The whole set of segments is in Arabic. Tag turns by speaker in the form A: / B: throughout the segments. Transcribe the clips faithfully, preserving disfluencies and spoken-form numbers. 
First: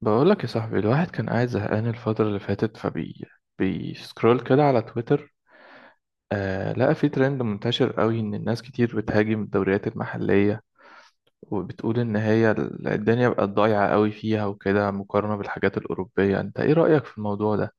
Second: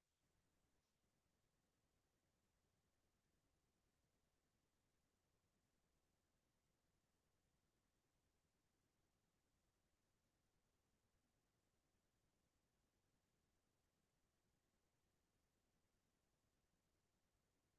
A: بقولك يا صاحبي، الواحد كان قاعد زهقان الفترة اللي فاتت، فبي بيسكرول كده على تويتر. آه لقى في ترند منتشر قوي إن الناس كتير بتهاجم الدوريات المحلية، وبتقول إن هي ال- الدنيا بقت ضايعة قوي فيها وكده مقارنة بالحاجات الأوروبية. أنت إيه رأيك في الموضوع ده؟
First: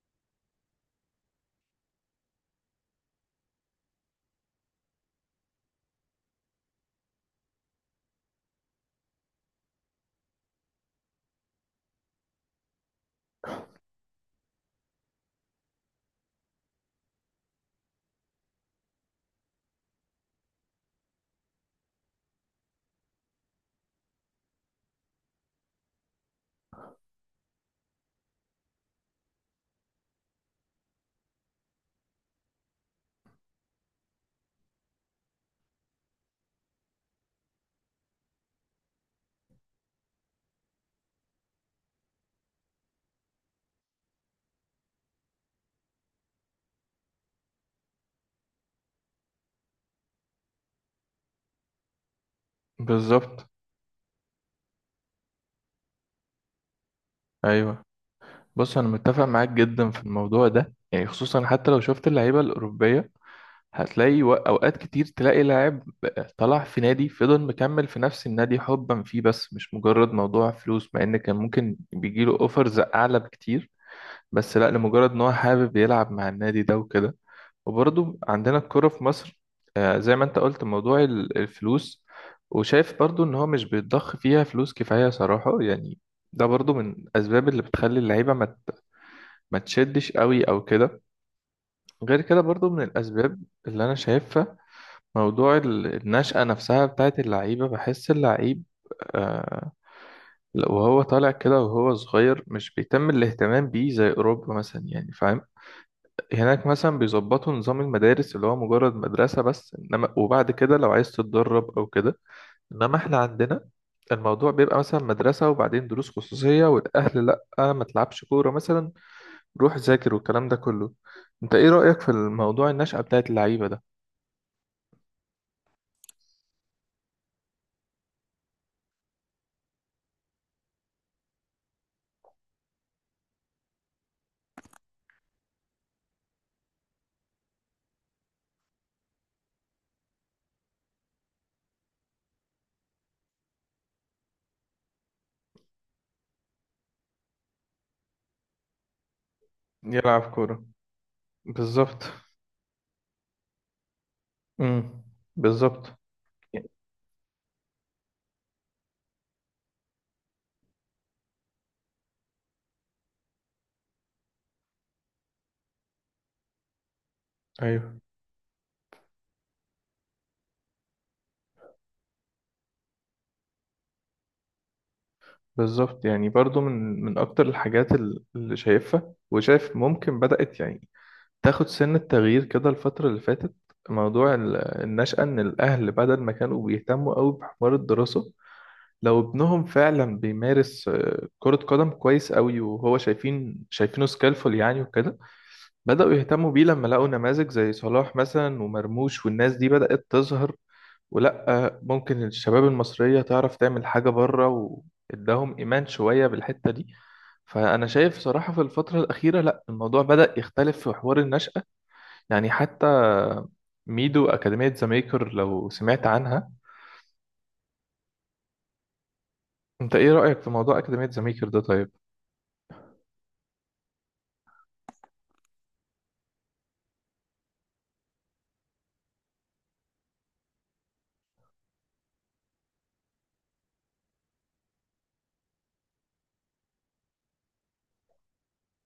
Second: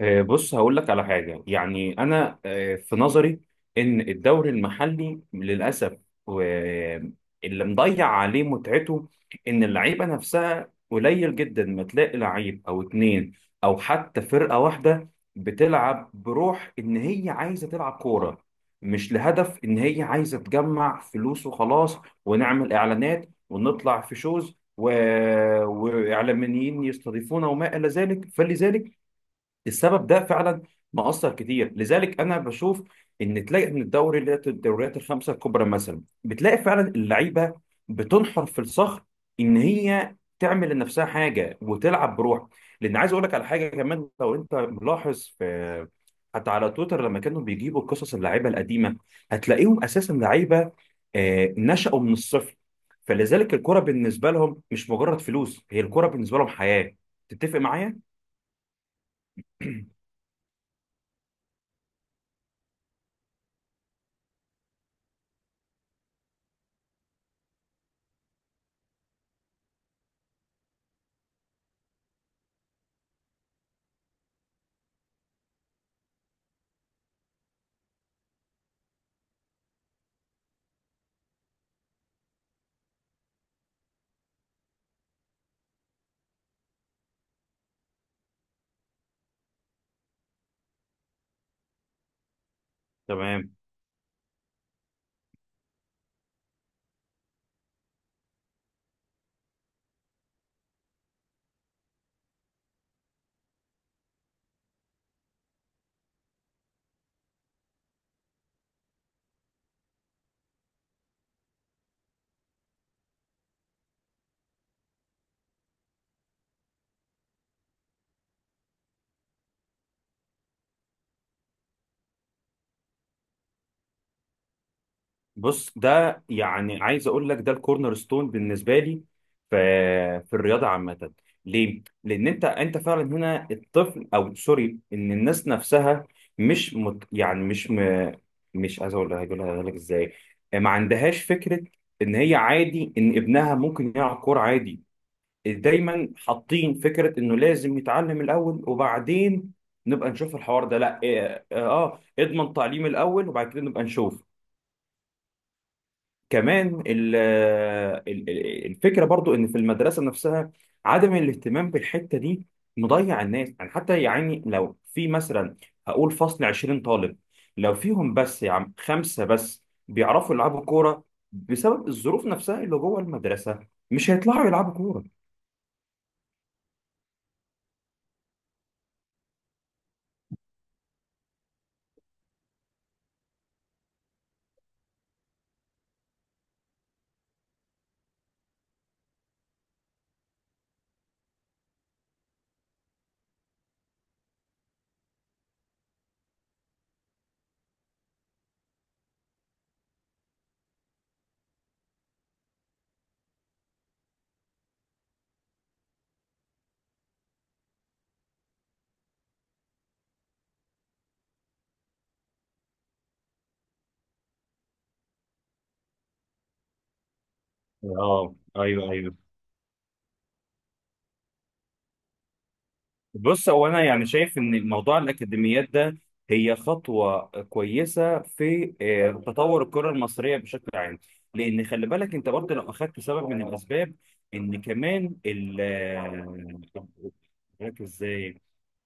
B: آه، بص، هقول لك على حاجة. يعني أنا آه، في نظري إن الدوري المحلي للأسف آه، اللي مضيع عليه متعته إن اللعيبة نفسها قليل جدا. ما تلاقي لعيب أو اتنين أو حتى فرقة واحدة بتلعب بروح إن هي عايزة تلعب كورة، مش لهدف إن هي عايزة تجمع فلوس وخلاص، ونعمل إعلانات ونطلع في شوز و... وإعلاميين يستضيفونا وما إلى ذلك. فلذلك السبب ده فعلا مأثر كتير، لذلك انا بشوف ان تلاقي من الدوري، اللي هي الدوريات الخمسه الكبرى مثلا، بتلاقي فعلا اللعيبه بتنحر في الصخر ان هي تعمل لنفسها حاجه وتلعب بروح. لان عايز اقول لك على حاجه كمان، لو انت ملاحظ، في حتى على تويتر لما كانوا بيجيبوا قصص اللعيبه القديمه، هتلاقيهم اساسا لعيبه آه، نشأوا من الصفر.
A: بالظبط.
B: فلذلك الكره بالنسبه لهم مش مجرد فلوس، هي الكره بالنسبه لهم حياه. تتفق
A: أيوه،
B: معايا؟
A: بص أنا متفق معاك جدا في الموضوع ده، يعني خصوصا حتى لو شفت اللعيبة الأوروبية هتلاقي و- اوقات كتير تلاقي لاعب طلع في نادي فضل مكمل في نفس النادي حبا فيه، بس مش مجرد موضوع فلوس، مع ان كان ممكن بيجيله اوفرز اعلى بكتير، بس لا، لمجرد ان هو حابب يلعب مع النادي ده وكده. وبرضه عندنا الكرة في مصر، آه، زي ما انت قلت، موضوع ال- الفلوس. وشايف برضه ان هو مش بيتضخ فيها فلوس كفاية صراحة، يعني ده برضه من الاسباب اللي بتخلي اللعيبة ما ت- ما تشدش قوي او كده. غير كده برضه من الاسباب
B: تمام.
A: اللي انا شايفها، موضوع ال- النشأة نفسها بتاعت اللعيبة. بحس اللعيب، آه وهو طالع كده وهو صغير، مش بيتم الاهتمام بيه زي أوروبا مثلا، يعني فاهم. هناك مثلا بيظبطوا نظام المدارس اللي هو مجرد مدرسة بس، إنما وبعد كده لو عايز تتدرب أو كده. إنما إحنا عندنا الموضوع بيبقى مثلا مدرسة وبعدين دروس خصوصية، والأهل لأ، ما تلعبش كورة مثلا، روح ذاكر والكلام ده كله. أنت إيه رأيك في الموضوع النشأة بتاعت اللعيبة ده؟
B: بص، ده يعني عايز اقول لك ده الكورنر ستون بالنسبه لي في في الرياضه عامه. ليه؟ لان انت انت فعلا هنا الطفل، او سوري، ان الناس نفسها مش مت يعني مش م... مش عايز اقول، هقولها لك ازاي، ما عندهاش فكره ان هي عادي ان ابنها ممكن يلعب كوره عادي. دايما حاطين فكره انه لازم يتعلم الاول وبعدين نبقى
A: يلعب
B: نشوف
A: كورة.
B: الحوار ده. لا، اه, آه
A: بالظبط.
B: اضمن تعليم الاول وبعد كده نبقى نشوف.
A: امم. بالظبط.
B: كمان ال- ال- ال- الفكره برضو ان في المدرسه نفسها عدم الاهتمام بالحته دي مضيع الناس، يعني حتى يعني لو في مثلا، هقول فصل 20 طالب، لو
A: ايوه
B: فيهم بس يا عم خمسه بس بيعرفوا يلعبوا كوره، بسبب الظروف نفسها اللي جوه المدرسه، مش هيطلعوا يلعبوا كوره.
A: بالظبط، يعني برضو من من اكتر الحاجات ال- اللي شايفها وشايف ممكن بدأت، يعني تاخد سن التغيير كده الفترة اللي فاتت، موضوع ال- النشأة. ان الاهل بدل ما كانوا بيهتموا قوي بحوار الدراسة، لو ابنهم فعلا بيمارس آه، كرة قدم كويس قوي وهو شايفين شايفينه سكيلفul يعني وكده، بدأوا يهتموا بيه لما لقوا نماذج زي صلاح مثلا ومرموش والناس دي بدأت تظهر، ولا ممكن الشباب المصرية تعرف تعمل حاجة بره، واداهم إيمان شوية بالحتة دي. فأنا شايف صراحة في الفترة الأخيرة لا، الموضوع بدأ يختلف في حوار النشأة، يعني حتى ميدو أكاديمية ذا ميكر لو سمعت عنها.
B: اه ايوه ايوه،
A: أنت إيه رأيك في موضوع أكاديمية ذا ميكر ده طيب؟
B: بص هو انا يعني شايف ان موضوع الاكاديميات ده هي خطوه كويسه في آه، تطور الكره المصريه بشكل عام. لان خلي بالك انت برضه، لو اخدت سبب من الاسباب، ان كمان ال آه، مش فاكر ازاي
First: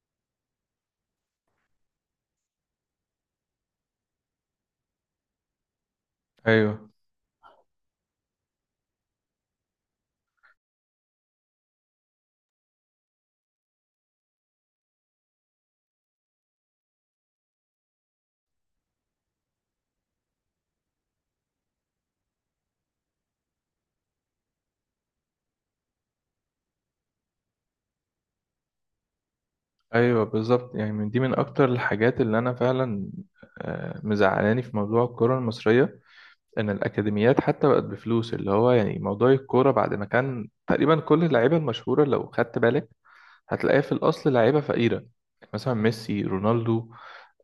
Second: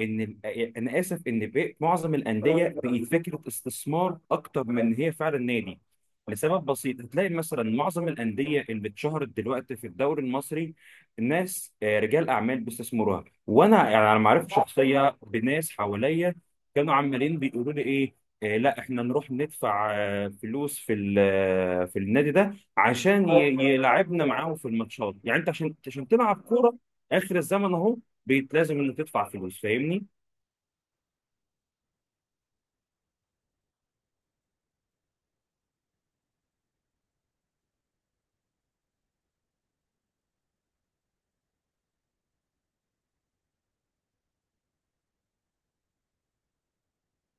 B: ان ال- انا اسف ان بقى- معظم الانديه بقت فكره استثمار اكتر من إن هي فعلا نادي. لسبب
A: أيوه.
B: بسيط، هتلاقي مثلا معظم الانديه اللي اتشهرت دلوقتي في الدوري المصري ناس آه، رجال اعمال بيستثمروها، وانا يعني على معرفه شخصيه بناس حواليا كانوا عمالين بيقولوا لي ايه آه، لا، احنا نروح ندفع آه، فلوس في ال- آه، في النادي ده عشان ي- يلعبنا معاهم في الماتشات، يعني انت عشان عشان تلعب كوره. اخر الزمن اهو. بيتلازم انك تدفع فلوس، فاهمني؟
A: أيوه بالظبط، يعني من دي من أكتر الحاجات اللي أنا فعلا آه، مزعلاني في موضوع الكرة المصرية، ان الاكاديميات حتى بقت بفلوس، اللي هو يعني موضوع الكوره بعد ما كان تقريبا كل اللعيبه المشهوره لو خدت بالك هتلاقيها في الاصل لعيبه فقيره، مثلا ميسي، رونالدو،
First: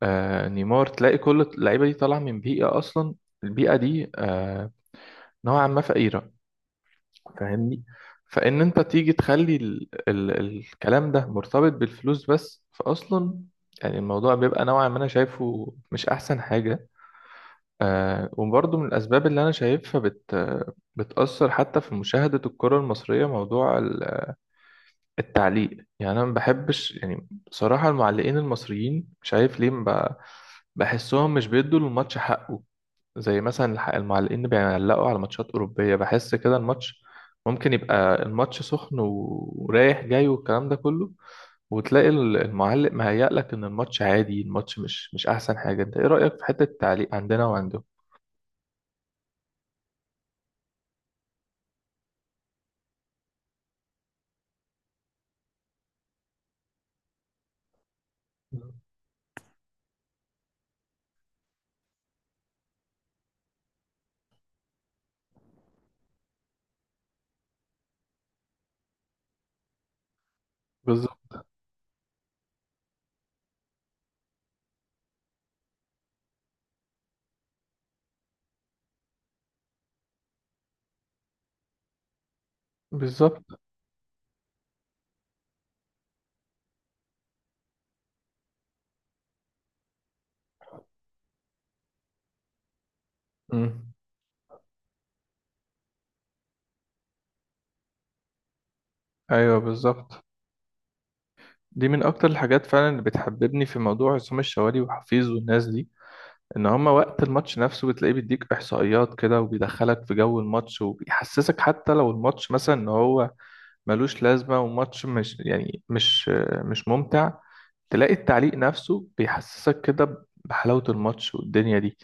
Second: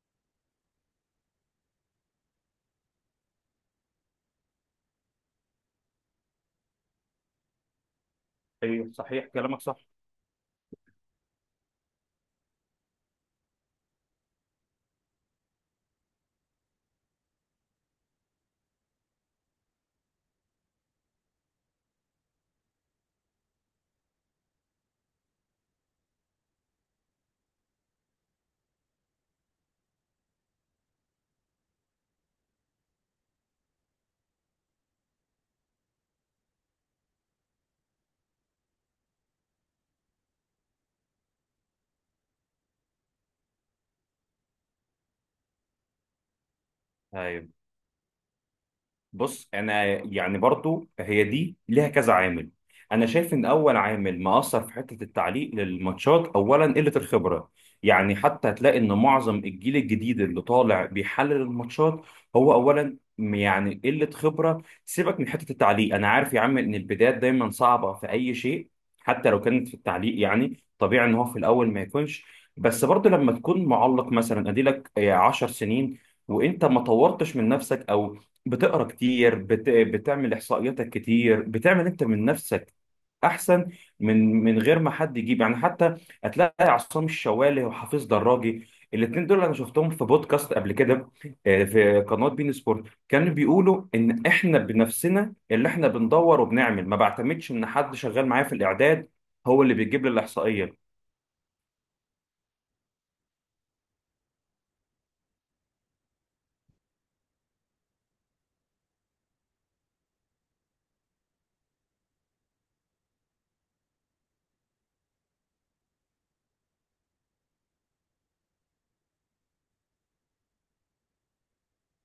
A: آه، نيمار، تلاقي كل اللعيبه دي طالعه من بيئه اصلا البيئه دي آه، نوعا ما فقيره، فاهمني. فان انت
B: ايوه
A: تيجي
B: صحيح
A: تخلي
B: كلامك صح.
A: ال ال الكلام ده مرتبط بالفلوس بس فاصلا، يعني الموضوع بيبقى نوعا ما انا شايفه مش احسن حاجه. آه وبرضه من الأسباب اللي أنا شايفها بت بتأثر حتى في مشاهدة الكرة المصرية، موضوع ال- التعليق. يعني أنا ما بحبش، يعني بصراحة المعلقين المصريين مش عارف ليه، ما ب- بحسهم مش بيدوا للماتش حقه. زي مثلا الح- المعلقين اللي بيعلقوا على ماتشات أوروبية بحس كده الماتش ممكن يبقى الماتش سخن و- ورايح جاي والكلام ده كله، وتلاقي ال- المعلق مهيأ لك إن الماتش عادي، الماتش مش مش أحسن حاجة. أنت إيه رأيك في حتة التعليق عندنا
B: ايوه،
A: وعندهم؟
B: بص انا يعني برضو هي دي ليها كذا عامل. انا شايف ان اول عامل مأثر في حتة التعليق للماتشات اولا قلة الخبرة. يعني حتى هتلاقي ان معظم الجيل الجديد اللي طالع بيحلل الماتشات هو اولا م- يعني قلة خبرة. سيبك من حتة التعليق، انا عارف يا عم ان البدايات دايما صعبة في اي شيء، حتى لو كانت في التعليق، يعني طبيعي ان هو
A: بالظبط.
B: في الاول ما يكونش. بس برضو لما تكون معلق مثلا، اديلك آه، 10 سنين وانت ما طورتش من نفسك، او بتقرا كتير، بت... بتعمل احصائياتك كتير، بتعمل انت من نفسك
A: بالظبط.
B: احسن، من من غير ما حد يجيب. يعني حتى هتلاقي عصام الشوالي وحفيظ دراجي، الاثنين دول انا شفتهم في بودكاست قبل كده آه، في قناه بين سبورت، كانوا بيقولوا
A: مم.
B: ان احنا بنفسنا اللي احنا بندور وبنعمل، ما بعتمدش ان حد شغال معايا في الاعداد،
A: ايوه
B: هو اللي بيجيب لي
A: بالظبط،
B: الاحصائيه.
A: دي من اكتر الحاجات فعلا اللي بتحببني في موضوع عصام الشوالي وحفيظ والناس دي، ان هما وقت الماتش نفسه بتلاقيه بيديك احصائيات كده وبيدخلك في جو الماتش وبيحسسك حتى لو الماتش مثلا ان هو ملوش لازمه وماتش مش، يعني مش مش ممتع، تلاقي التعليق نفسه بيحسسك كده بحلاوه الماتش والدنيا دي.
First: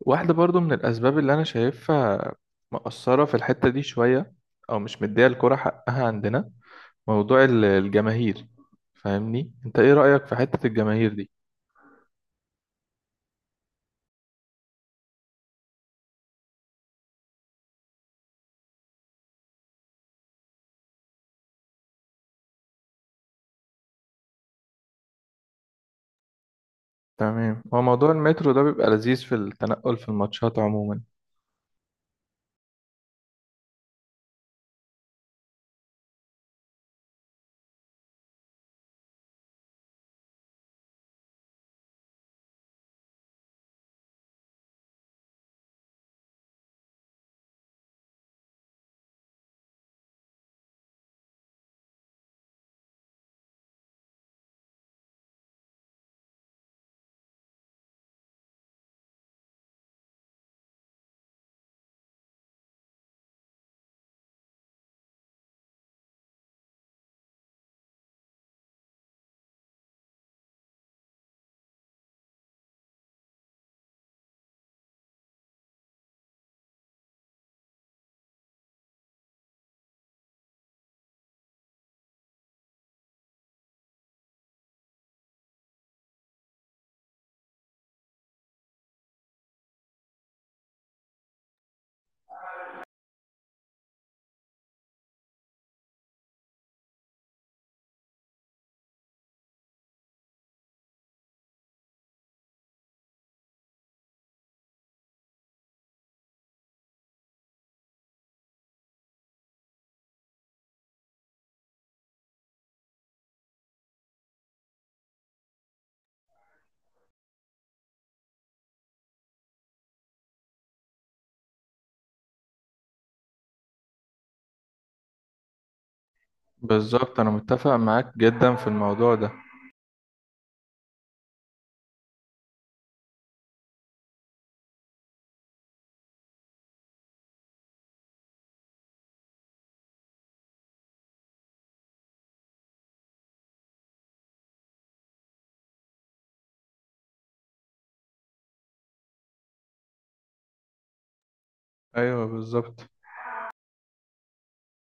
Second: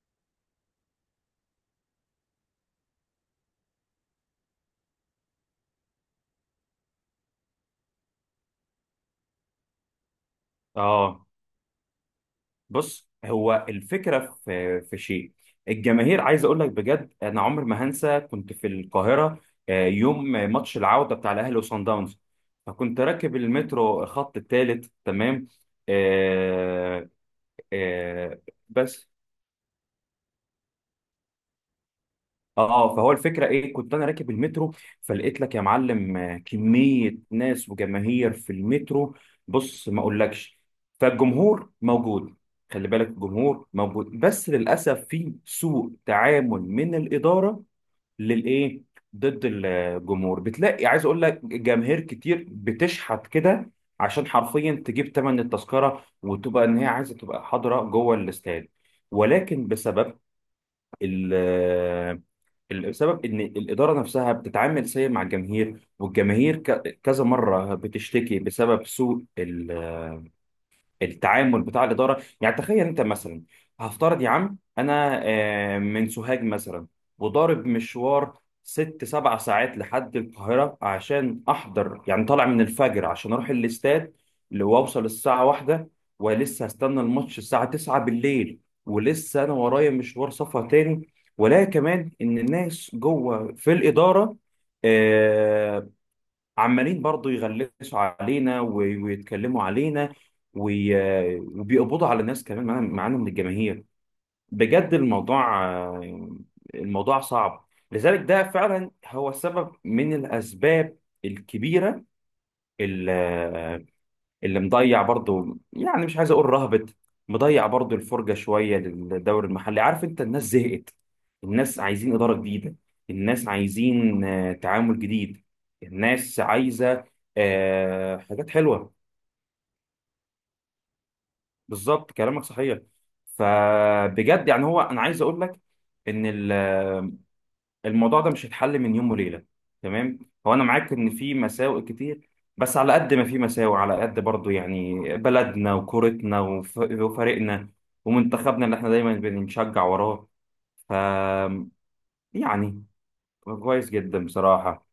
A: واحده برضو من الاسباب اللي انا شايفها مقصره في الحته دي شويه، او مش مديه الكره حقها عندنا، موضوع ال- الجماهير. فاهمني، انت ايه رأيك في حتة الجماهير
B: اه،
A: دي؟
B: بص هو الفكره في في شيء الجماهير. عايز اقول لك بجد، انا عمر ما هنسى كنت في القاهره آه، يوم ماتش العوده بتاع الاهلي وصن داونز، فكنت راكب المترو، الخط الثالث، تمام. آه
A: تمام، هو موضوع
B: آه
A: المترو ده بيبقى
B: بس
A: لذيذ في التنقل في الماتشات عموما.
B: اه فهو الفكره ايه، كنت انا راكب المترو، فلقيت لك يا معلم آه، كميه ناس وجماهير في المترو، بص ما اقولكش. فالجمهور موجود، خلي بالك، الجمهور موجود، بس للاسف في سوء تعامل من الاداره. للايه؟ ضد الجمهور. بتلاقي، عايز اقول لك، جماهير كتير بتشحت كده عشان حرفيا تجيب ثمن التذكره وتبقى ان هي عايزه تبقى حاضره جوه الاستاد، ولكن بسبب ال السبب ان الاداره نفسها بتتعامل سيء مع الجماهير، والجماهير ك- كذا مره بتشتكي بسبب سوء ال التعامل بتاع الاداره. يعني تخيل انت مثلا، هفترض يا عم انا آه، من سوهاج مثلا، وضارب مشوار ست سبع ساعات لحد القاهره عشان احضر، يعني طالع من الفجر عشان اروح الاستاد، اللي واوصل الساعه واحدة، ولسه هستنى الماتش الساعه تسعة بالليل، ولسه انا ورايا مشوار سفر تاني. ولا كمان ان الناس جوه في الاداره آه، عمالين برضو يغلسوا علينا وي- ويتكلموا علينا وي... وبيقبضوا على الناس كمان معانا معانا من الجماهير. بجد الموضوع آه، الموضوع صعب. لذلك ده فعلا هو سبب من الأسباب الكبيرة اللي مضيع برضو، يعني مش عايز اقول رهبت، مضيع برضو الفرجه شويه للدوري المحلي. عارف انت، الناس زهقت، الناس عايزين اداره جديده، الناس عايزين آه، تعامل جديد، الناس عايزه
A: بالظبط، انا متفق
B: آه،
A: معاك
B: حاجات
A: جدا في
B: حلوه.
A: الموضوع ده.
B: بالظبط كلامك صحيح. فبجد يعني هو انا عايز اقول لك ان ال الموضوع ده مش هيتحل من يوم وليله، تمام. هو انا معاك ان في مساوئ كتير، بس على قد ما في مساوئ على قد برضو، يعني بلدنا وكورتنا وف- وفريقنا ومنتخبنا اللي احنا دايما بنشجع وراه. ف
A: ايوه بالظبط.
B: يعني كويس جدا بصراحه،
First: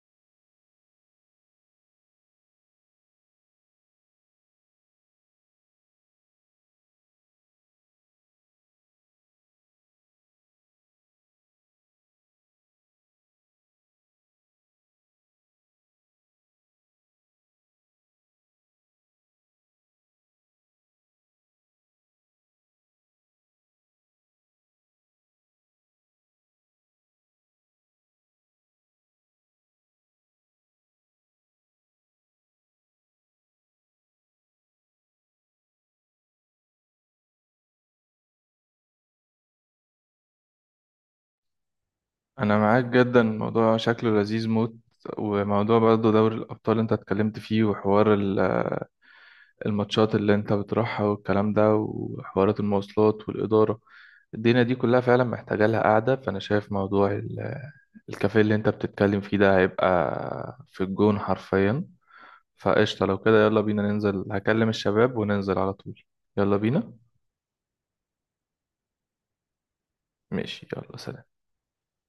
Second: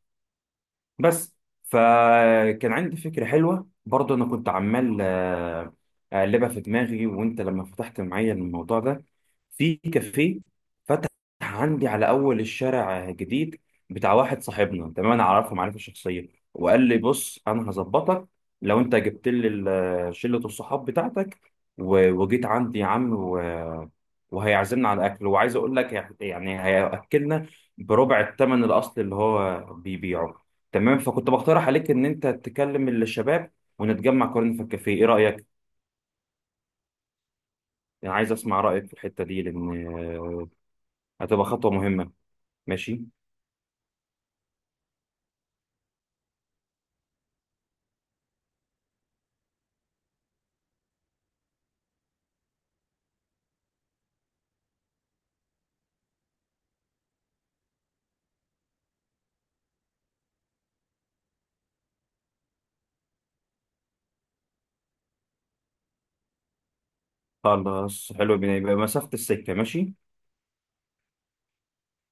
B: بس. فكان عندي فكرة حلوة برضه، أنا كنت عمال آه، أقلبها في دماغي، وأنت لما فتحت معايا الموضوع ده، في كافيه فتح عندي على أول الشارع جديد بتاع واحد صاحبنا، تمام. أنا أعرفه معرفة شخصية، وقال لي بص أنا هظبطك. لو أنت جبت لي ال- شلة الصحاب بتاعتك و- وجيت عندي يا عم، و- وهيعزمنا على أكل، وعايز أقول لك يعني هيأكلنا بربع الثمن الأصلي اللي هو بيبيعه، تمام. فكنت بقترح عليك ان انت تكلم الشباب ونتجمع قريب في الكافيه. ايه رايك؟ انا عايز اسمع رايك في الحته دي، لان آه، هتبقى خطوه مهمه.
A: انا معاك
B: ماشي.
A: جدا، الموضوع شكله لذيذ موت. وموضوع برضه دوري الابطال انت اتكلمت فيه، وحوار ال- الماتشات اللي انت بتروحها والكلام ده، وحوارات المواصلات والاداره، الدنيا دي كلها فعلا محتاجه لها قاعده. فانا شايف موضوع ال- الكافيه اللي انت بتتكلم فيه ده هيبقى في الجون حرفيا. فقشطة، لو كده يلا بينا ننزل، هكلم الشباب وننزل على طول. يلا بينا.
B: خلاص حلو، بيبقى مسافه السكه. ماشي.
A: ماشي، يلا سلام.